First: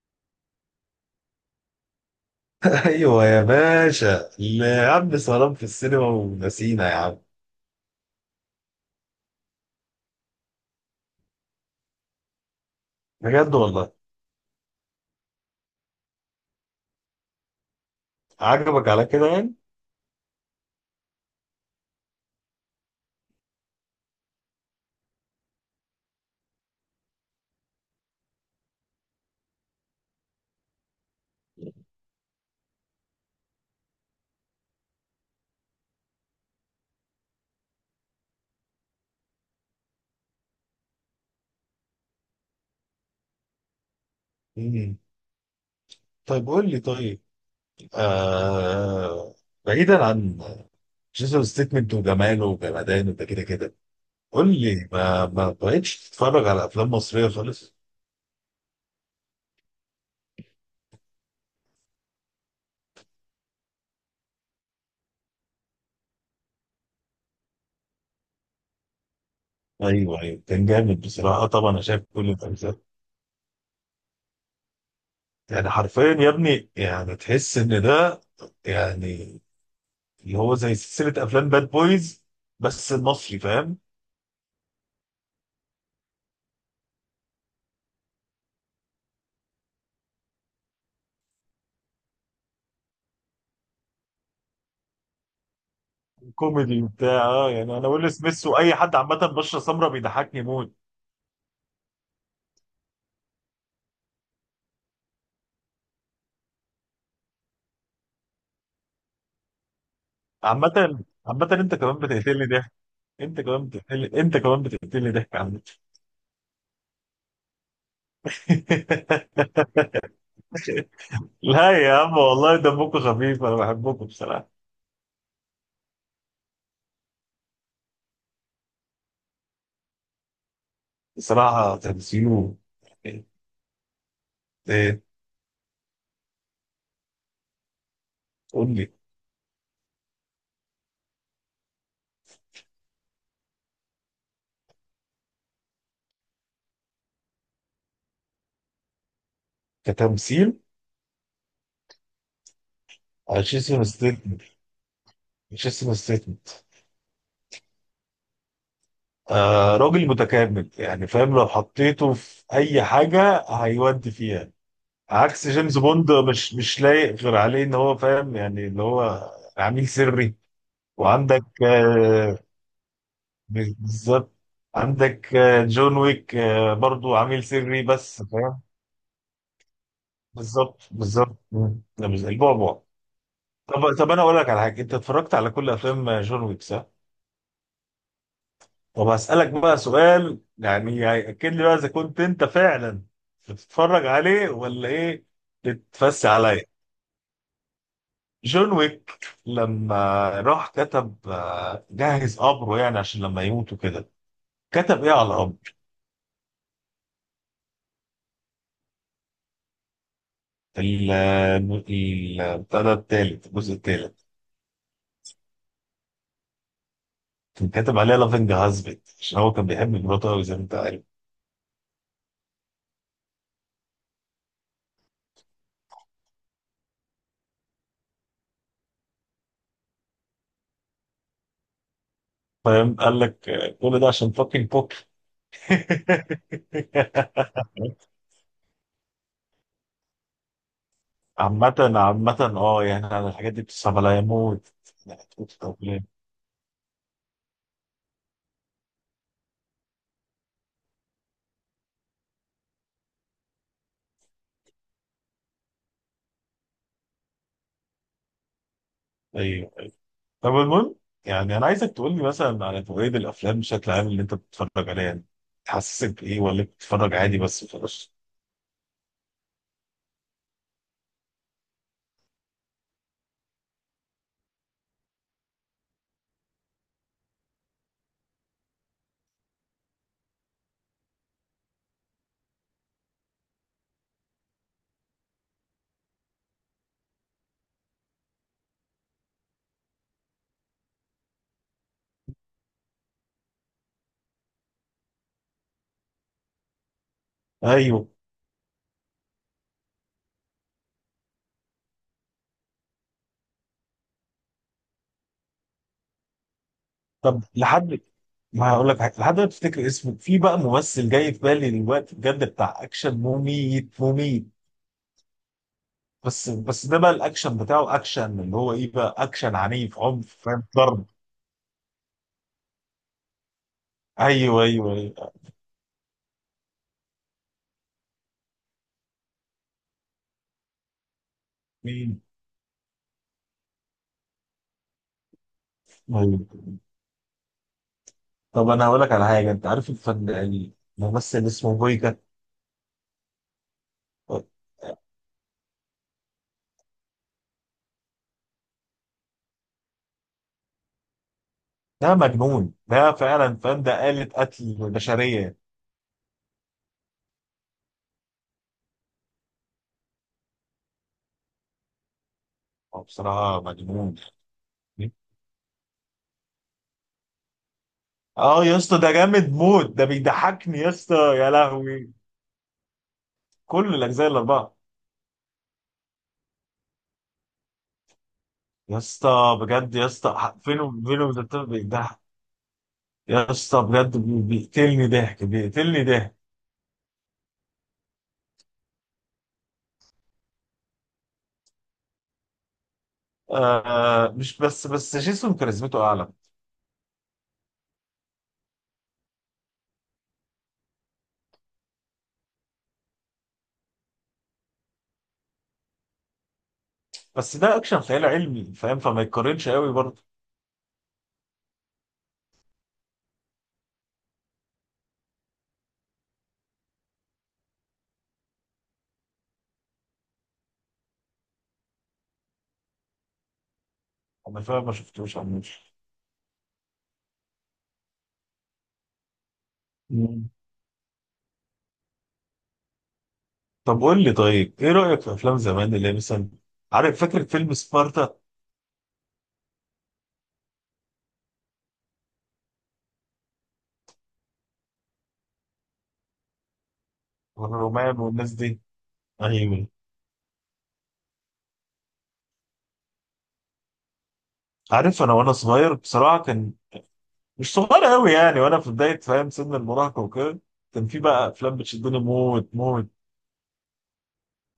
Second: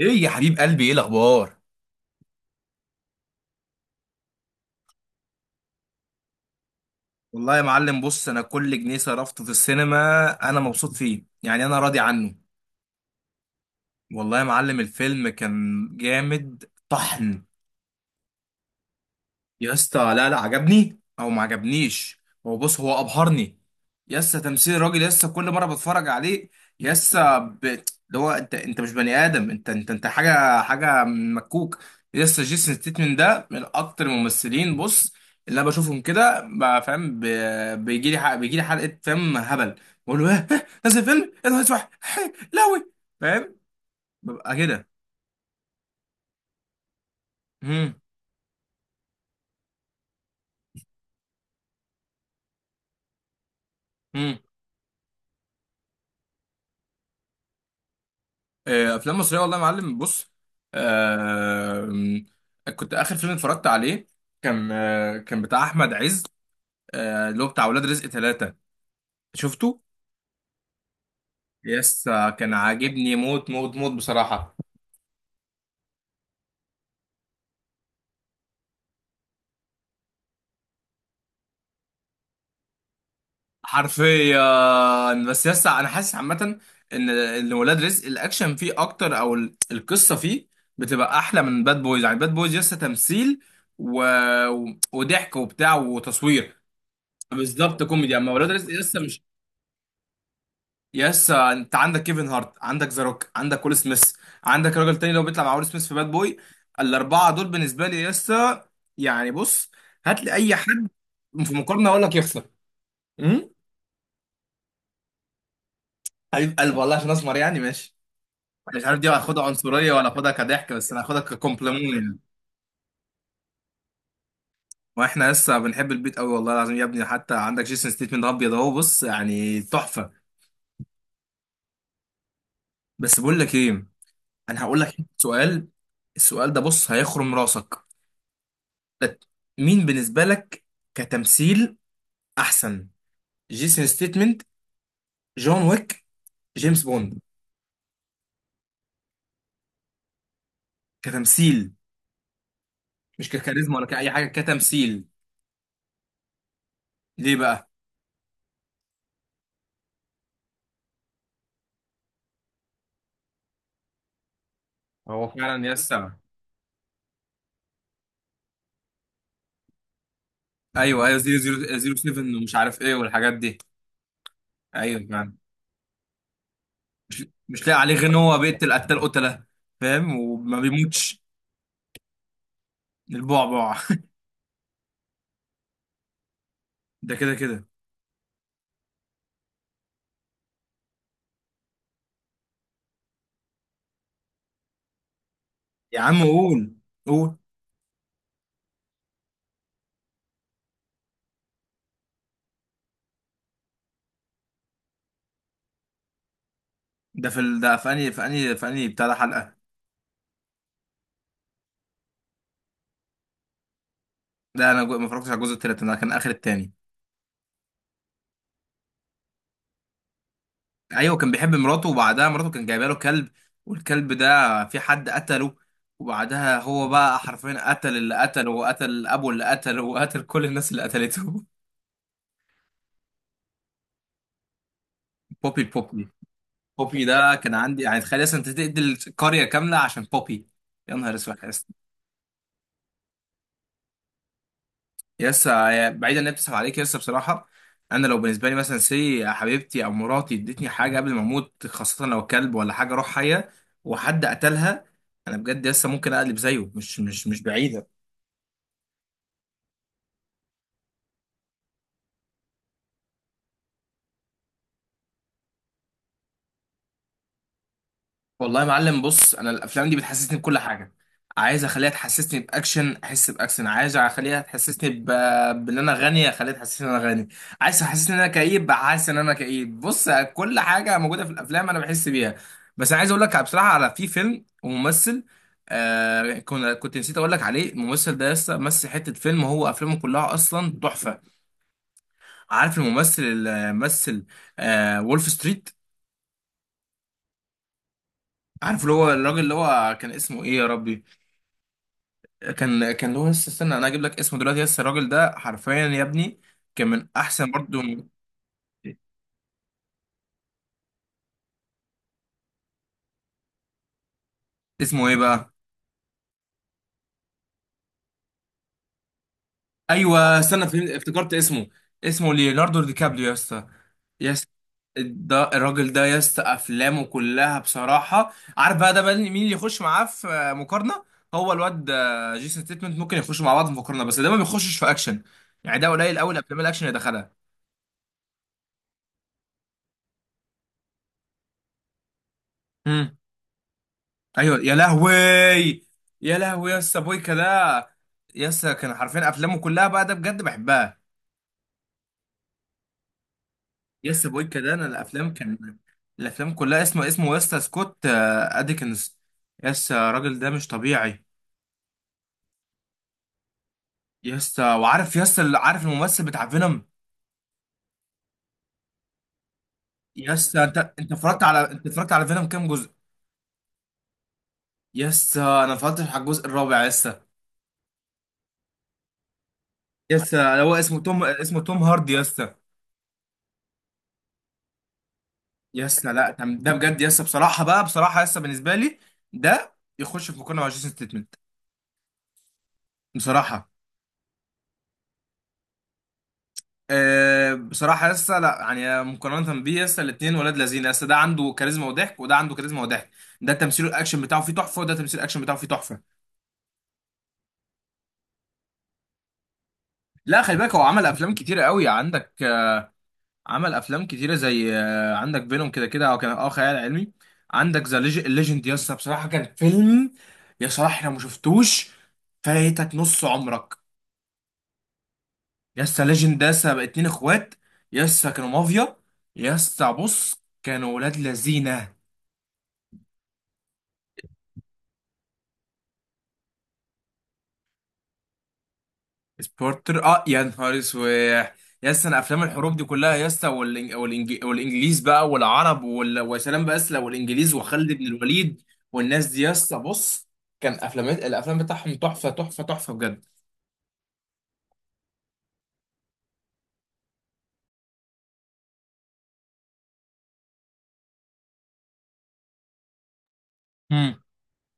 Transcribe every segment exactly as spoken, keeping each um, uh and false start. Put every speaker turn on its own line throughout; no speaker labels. ايه يا حبيب قلبي؟ ايه الاخبار؟
ايوه يا باشا، اللي يا عم سلام في السينما ونسينا يا عم.
والله يا معلم، بص، انا كل جنيه صرفته في السينما انا مبسوط فيه، يعني انا راضي عنه.
بجد والله.
والله يا معلم الفيلم كان جامد طحن.
عجبك على كده يعني.
يا اسطى، لا لا، عجبني او ما عجبنيش. هو بص، هو ابهرني. يا اسطى، تمثيل الراجل، يا اسطى، كل مره بتفرج عليه. يا اسطى ب... اللي هو، انت انت مش بني ادم، انت انت انت حاجه حاجه مكوك. يا اسطى، جيسون ستيتمن ده من اكتر الممثلين، بص، اللي انا بشوفهم كده، ب- فاهم؟ ب... بيجي لي ح... بيجي لي حلقه، فاهم، هبل. بقول له ايه؟ إيه؟ نازل فيلم ايه ده؟ اسمع، إيه، لوي فاهم، ببقى كده.
مم. طيب، قول لي. طيب،
امم
آه... بعيدا عن جيسون ستيتمنت وجماله وجمدانه ده كده كده، قول لي ما ما بقتش تتفرج على افلام مصريه خالص؟
آه، افلام مصريه، والله يا معلم، بص، آه، كنت اخر فيلم اتفرجت عليه كان، آه، كان بتاع احمد عز، آه، اللي هو بتاع ولاد رزق ثلاثة، شفته.
ايوه ايوه، كان جامد بصراحه. طبعا انا شايف
يس،
كل
كان
الاجزاء.
عاجبني موت موت موت بصراحه.
يعني حرفيا يا ابني يعني تحس ان ده يعني اللي هو زي سلسله افلام باد بويز، بس المصري، فاهم.
حرفيا، بس يس انا حاسس عامه ان ان ولاد رزق الاكشن فيه اكتر، او ال- القصه فيه بتبقى احلى من باد بويز. يعني باد بويز يس تمثيل و... وضحك وبتاع وتصوير.
كوميدي وبتاع، اه يعني
بالظبط،
انا ويل
كوميدي. اما
سميث
ولاد رزق
واي حد
لسه
عامه
مش.
بشره سمراء بيضحكني موت.
يس، انت عندك كيفن هارت، عندك ذا روك، عندك ويل سميث، عندك راجل تاني لو بيطلع مع ويل سميث في باد بوي، الاربعه دول بالنسبه لي يس. يعني بص، هات لي اي حد
عامه عامه
في
انت
مقارنه
كمان
اقول لك يخسر.
بتقتلني ضحك. انت
امم
كمان بتقتلني انت كمان بتقتلني ضحك عامه.
حبيب قلبي، والله عشان اسمر يعني ماشي. أنا مش عارف دي هاخدها عنصريه ولا اخدها كضحك، بس انا هاخدها
لا
ككومبلمون
يا
يعني.
عم، والله دمكم خفيف، انا بحبكم بصراحه.
واحنا لسه بنحب البيت قوي، والله العظيم يا ابني. حتى عندك جيسون ستيتمنت ابيض اهو، بص، يعني تحفه.
بصراحه تمثيله.
بس
إيه،
بقول لك ايه، انا هقول لك
إيه،
سؤال. السؤال ده بص هيخرم راسك.
قول لي.
لت- مين بالنسبة لك كتمثيل أحسن؟ جيسون ستيتمنت، جون ويك، جيمس بوند؟
كتمثيل،
كتمثيل، مش ككاريزما
جيسون
ولا كأي حاجة،
ستيتمنت.
كتمثيل.
جيسون ستيتمنت.
ليه بقى؟
آه، راجل متكامل يعني، فاهم؟ لو حطيته في اي حاجه هيودي فيها.
هو
عكس
فعلا
جيمس بوند،
يسا.
مش مش لايق غير عليه ان هو، فاهم، يعني اللي هو عميل سري.
أيوه، أيوه، زيرو
وعندك
زيرو زيرو سيفن
آه،
ومش عارف إيه والحاجات دي.
بالظبط.
أيوه فعلا.
عندك آه، جون ويك، آه، برضو عميل
مش لاقي
سري،
عليه غير إن
بس
هو
فاهم.
بيقتل قتال قتلة، فاهم؟ وما
بالظبط
بيموتش.
بالظبط. مم. ده مش زي البعبع.
البعبع.
طب طب انا اقول لك على حاجه، انت اتفرجت على كل افلام آه، جون ويك، صح؟
ده كده كده.
طب هسالك بقى سؤال، يعني هياكد لي بقى اذا كنت انت فعلا بتتفرج عليه ولا ايه.
يا عم
بتفسي عليا.
قول، قول.
جون ويك لما راح كتب، آه، جهز قبره يعني عشان لما يموت وكده، كتب ايه على القبر؟
ده في ال... ده في أنهي، في أنهي في أنهي بتاع ده حلقة؟
ال ال- بتاع ده التالت، الجزء التالت.
ده أنا جو- ما اتفرجتش على الجزء التالت، أنا كان آخر التاني.
كان كاتب عليها لافينج هازبت، عشان هو كان بيحب مراته قوي زي ما انت عارف.
ايوه، كان بيحب مراته، وبعدها مراته كان جايبه له كلب، والكلب ده في حد قتله، وبعدها هو بقى حرفيا قتل اللي قتله وقتل ابو اللي قتله وقتل كل الناس اللي قتلته.
فاهم؟ قال لك آه، كل ده عشان فاكينج بوك.
بوبي بوبي. بوبي ده كان عندي يعني، تخيل اصلا انت تقتل قريه كامله عشان بوبي؟ يا نهار اسود يا اسطى.
عامة عامة اه يعني انا الحاجات دي بتصعب عليا موت. يعني
يسا
بتموت في
يا اسطى،
الأفلام.
بعيدا ان هي بتسحب عليك يا اسطى بصراحه. انا لو بالنسبه لي مثلا، سي حبيبتي او مراتي ادتني حاجه قبل ما اموت، خاصه لو كلب ولا حاجه روح حيه، وحد قتلها، انا بجد لسه ممكن اقلب زيه، مش مش مش بعيده.
طب المهم، يعني انا عايزك تقول لي مثلا على تقييد الافلام بشكل عام اللي انت بتتفرج عليها يعني، تحسسك بايه ولا بتتفرج عادي بس خلاص؟
والله يا معلم، بص، انا الافلام دي بتحسسني بكل حاجه. عايز اخليها تحسسني باكشن، احس باكشن. عايز اخليها تحسسني ب... بان انا غني، اخليها تحسسني ان انا غني. عايز تحسسني ان انا كئيب، حاسس ان انا كئيب. بص، كل حاجه موجوده في الافلام انا بحس بيها. بس انا عايز اقول لك بصراحه على في فيلم وممثل آه، كنا كنت نسيت اقول لك عليه. الممثل ده لسه مثل حته فيلم، هو افلامه كلها اصلا تحفه. عارف الممثل اللي مثل آه وولف ستريت؟
ايوه.
عارف اللي هو الراجل، اللي هو كان اسمه ايه يا ربي، كان كان لويس، استنى انا اجيب لك اسمه دلوقتي. يس، الراجل ده حرفيا يا ابني كان من
طب
احسن برضو.
لحد ما هقول لك حاجه، لحد ما تفتكر اسمه، في بقى ممثل جاي في بالي دلوقتي بجد، بتاع اكشن، مميت مميت.
اسمه ايه بقى؟
بس بس ده بقى الاكشن بتاعه، اكشن اللي هو ايه بقى، اكشن عنيف، عنف،
ايوه
فاهم،
استنى، فهمت-
ضرب.
افتكرت اسمه. اسمه ليوناردو دي كابريو يا اسطى. يس،
ايوه ايوه ايوه.
ده الراجل ده يا اسطى، افلامه كلها بصراحه. عارف بقى ده بقى مين اللي يخش معاه في مقارنه؟ هو الواد
مين؟
آه، جيسون ستيتمنت ممكن يخشوا مع بعض في مقارنه، بس ده ما بيخشش في اكشن، يعني ده قليل قوي
أيوة.
الافلام الاكشن اللي دخلها.
طب انا هقول لك على حاجه، انت عارف الفن، الممثل اسمه
ايوه يا
بويكا؟
لهوي. يا لهوي يا اسطى، بويكا ده، يا اسطى، كان حرفيا افلامه كلها بقى ده بجد بحبها.
ده مجنون ده، فعلا، فاهم،
يا
ده آلة
اسطى بويكا ده
قتل
انا الافلام
بشرية.
كان، الافلام كلها، اسمه اسمه يا اسطى سكوت آه، ادكنز. يا اسطى الراجل ده مش طبيعي.
هو بصراحة مجنون.
يا اسطى، وعارف يا اسطى، عارف الممثل بتاع فينوم؟
اه يا اسطى، ده جامد موت، ده
يا اسطى، انت
بيضحكني يا
انت
اسطى،
اتفرجت
يا
على انت
لهوي.
اتفرجت على فينوم كام جزء؟
كل الأجزاء الأربعة.
يا اسطى انا اتفرجت على الجزء الرابع يا اسطى.
يا اسطى بجد، يا
يا اسطى
اسطى،
هو
فينو
اسمه توم
فينو
اسمه
ده
توم هاردي يا
بيضحك.
اسطى.
يا اسطى بجد، بي- بيقتلني ضحك، بيقتلني
يسنا، لا،
ضحك.
ده ده بجد يسا، بصراحه، بقى بصراحه، يسا بالنسبه لي ده يخش في مقارنه مع جيسون ستيتمنت بصراحه.
آه، مش بس بس جيسون كاريزمته أعلى.
أه بصراحه يسا، لا يعني مقارنه بيه، يسا الاثنين ولاد لذين. يسا، ده عنده كاريزما وضحك، وده عنده كاريزما وضحك. ده تمثيل الاكشن بتاعه فيه تحفه، وده تمثيل الاكشن بتاعه فيه تحفه.
بس ده أكشن خيال علمي، فاهم، فما يتقارنش قوي برضه.
لا، خلي بالك هو عمل افلام كتيره قوي. عندك آه، عمل افلام كتيره زي آه، عندك بينهم كده كده هو كان اه خيال علمي. عندك ذا ليجند، يسا بصراحه كان فيلم، يا صلاح لو ما شفتوش فايتك نص عمرك.
أنا فاهم، ما شفتوش عموش.
يسا ليجند ده، يسا بقى اتنين اخوات، يسا كانوا مافيا، يسا بص كانوا ولاد لذينه.
طب قول لي، طيب ايه رأيك في افلام زمان اللي هي مثلا، عارف، فاكر فيلم سبارتا؟
سبورتر، اه يا نهار اسود. يسا، انا افلام الحروب دي كلها، يسا، والإنج... والإنج... والانجليز بقى والعرب وال... وسلام باسله والانجليز وخالد بن
والرومان والناس
الوليد
دي.
والناس دي. يسا
ايوه.
بص، كان افلام، الافلام بتاعهم تحفه تحفه تحفه بجد.
عارف، انا وانا صغير بصراحة، كان مش صغير قوي يعني، وانا في بداية، فاهم، سن المراهقة وكده، كان في بقى افلام بتشدني موت موت.
امم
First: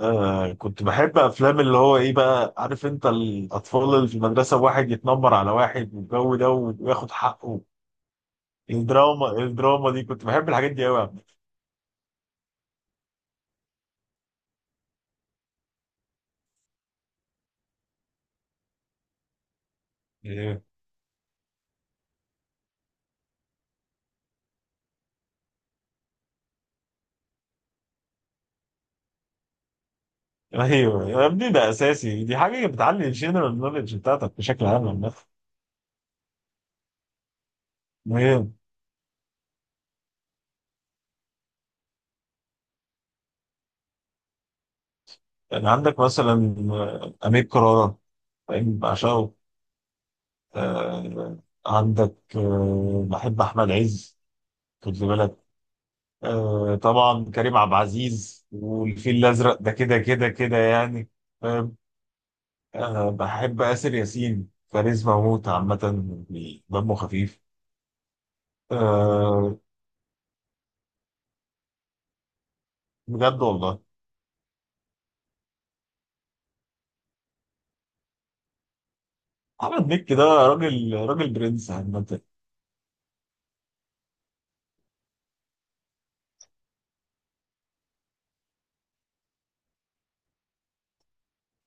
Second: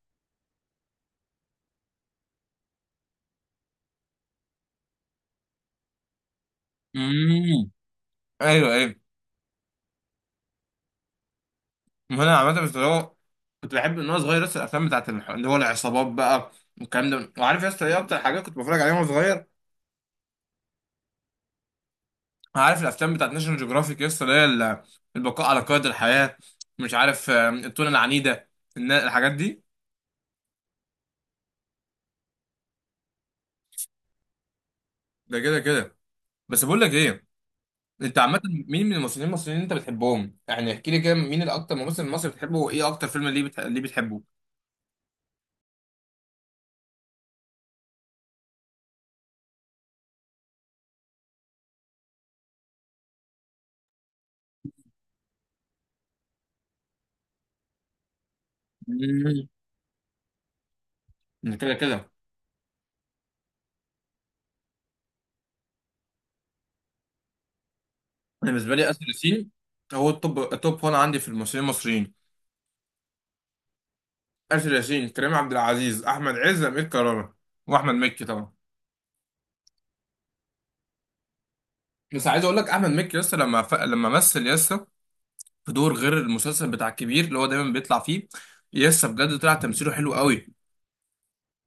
آه، كنت بحب افلام اللي هو ايه بقى، عارف انت، الاطفال اللي في المدرسة، واحد يتنمر على واحد والجو ده وياخد
امم
حقه،
ايوه ايوه.
الدراما، الدراما دي كنت بحب الحاجات دي
ما انا عامه، بس اللي هو كنت بحب ان انا صغير لسه الافلام بتاعت الح- اللي هو العصابات بقى والكلام ده. وعارف يا اسطى ايه اكتر حاجات كنت بتفرج عليها وانا صغير؟
قوي.
عارف الافلام بتاعت ناشونال جيوغرافيك يا اسطى، اللي هي ال- البقاء على قيد الحياه، مش عارف آم، التونه العنيده، الن- الحاجات دي.
ايوه يا ابني، ده اساسي، دي حاجه بتعلي الجنرال نوليدج بتاعتك بشكل عام عامه.
ده كده كده. بس بقول لك ايه، انت عامه،
مهم.
مين من الممثلين المصريين اللي انت بتحبهم؟ يعني احكي لي كده مين الاكتر ممثل مصري بتحبه، وايه اكتر فيلم ليه بتح... ليه بتحبه؟
يعني عندك مثلا آه، امير كرارة، فاهم؟ بعشقه. آه، عندك آه، بحب احمد عز، خد لي بالك. آه، طبعا كريم عبد العزيز والفيل
مم.
الازرق، ده كده كده كده يعني،
ده كده
فاهم؟
كده.
آه، بحب اسر ياسين، كاريزما موت عامه، يعني دمه خفيف.
انا بالنسبه لي اسر ياسين
آه،
هو التوب التوب واحد عندي في الممثلين المصريين.
بجد والله.
آسر ياسين، كريم عبد العزيز، احمد عز، امير كرارة، واحمد مكي طبعا.
احمد مكي ده راجل راجل، برنس عامه.
بس عايز اقول لك احمد مكي، لسه لما ف... لما مثل لسه في دور غير المسلسل بتاع الكبير اللي هو دايما بيطلع فيه، لسه بجد طلع تمثيله حلو قوي.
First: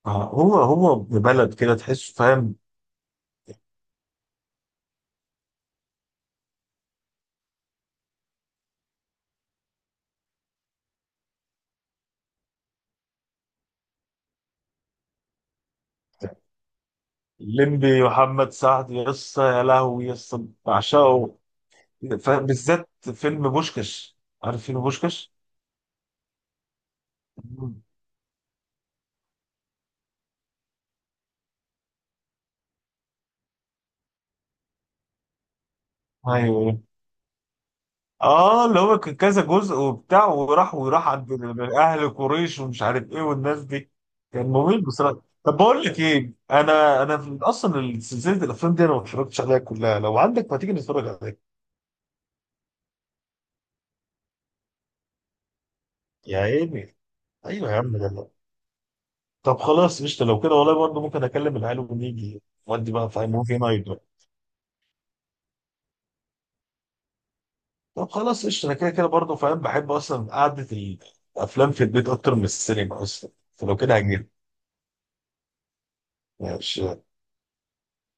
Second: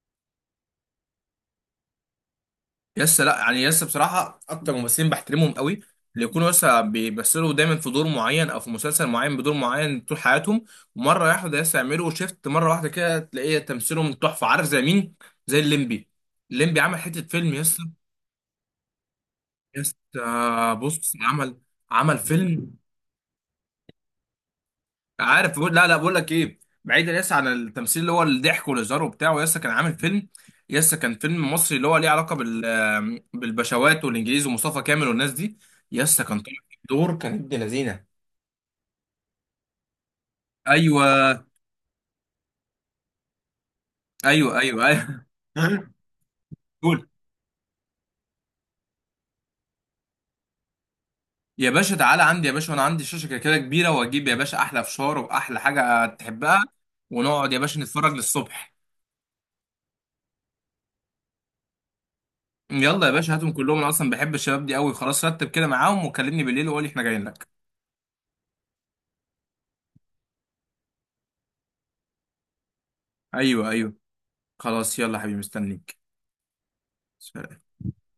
آه، هو هو ابن بلد كده، تحسه، فاهم.
لسه، لا يعني، لسه بصراحه اكتر ممثلين بحترمهم قوي، اللي يكونوا لسه بيمثلوا دايما في دور معين او في مسلسل معين بدور معين طول حياتهم، ومره واحده لسه يعملوا شيفت مره واحده كده، تلاقيه تمثيلهم تحفه. عارف زي مين؟ زي الليمبي. الليمبي عمل حته فيلم يس.
الليمبي، محمد سعد، يسا يا
يس
لهوي يسا،
آه، بص
بعشقه.
عمل، عمل
فاهم؟
فيلم.
بالذات فيلم بوشكش، عارف فيلم بوشكش؟
عارف بقول لا لا، بقول لك ايه، بعيدا يس عن
مم.
التمثيل اللي هو الضحك والهزار وبتاع، يس كان عامل فيلم، يس كان فيلم مصري، اللي هو ليه علاقه بال آه، بالبشوات والانجليز ومصطفى كامل والناس دي. يس كان طالع في
ايوه.
دور، كان ابن لذينه.
اه، اللي هو كان كذا جزء وبتاع، وراح وراح عند
ايوه
اهل قريش ومش عارف ايه والناس دي. كان
ايوه
ممل
ايوه.
بصراحه.
ايوه.
طب بقول لك ايه، انا
قول.
انا اصلا سلسله الافلام دي انا ما اتفرجتش عليها كلها، لو عندك ما تيجي نتفرج عليها.
يا باشا، تعالى عندي يا باشا، وانا عندي شاشه كده كده كبيره، واجيب يا باشا احلى فشار واحلى حاجه
يا
تحبها،
عيني.
ونقعد يا
ايوه يا
باشا
عم،
نتفرج
يلا.
للصبح.
طب خلاص، قشطة، لو كده والله برضه ممكن أكلم العيال ونيجي، ودي
يلا
بقى
يا
فاهم
باشا هاتهم
موفي
كلهم،
نايت
انا
بقى.
اصلا بحب الشباب دي قوي. خلاص رتب كده معاهم وكلمني بالليل وقولي احنا جايين لك.
طب خلاص قشطة، أنا كده كده برضه فاهم بحب أصلا قعدة الأفلام في البيت أكتر من السينما أصلا،
ايوه
فلو
ايوه.
كده هجيلك.
خلاص يلا يا حبيبي، مستنيك.
ماشي.
سلام.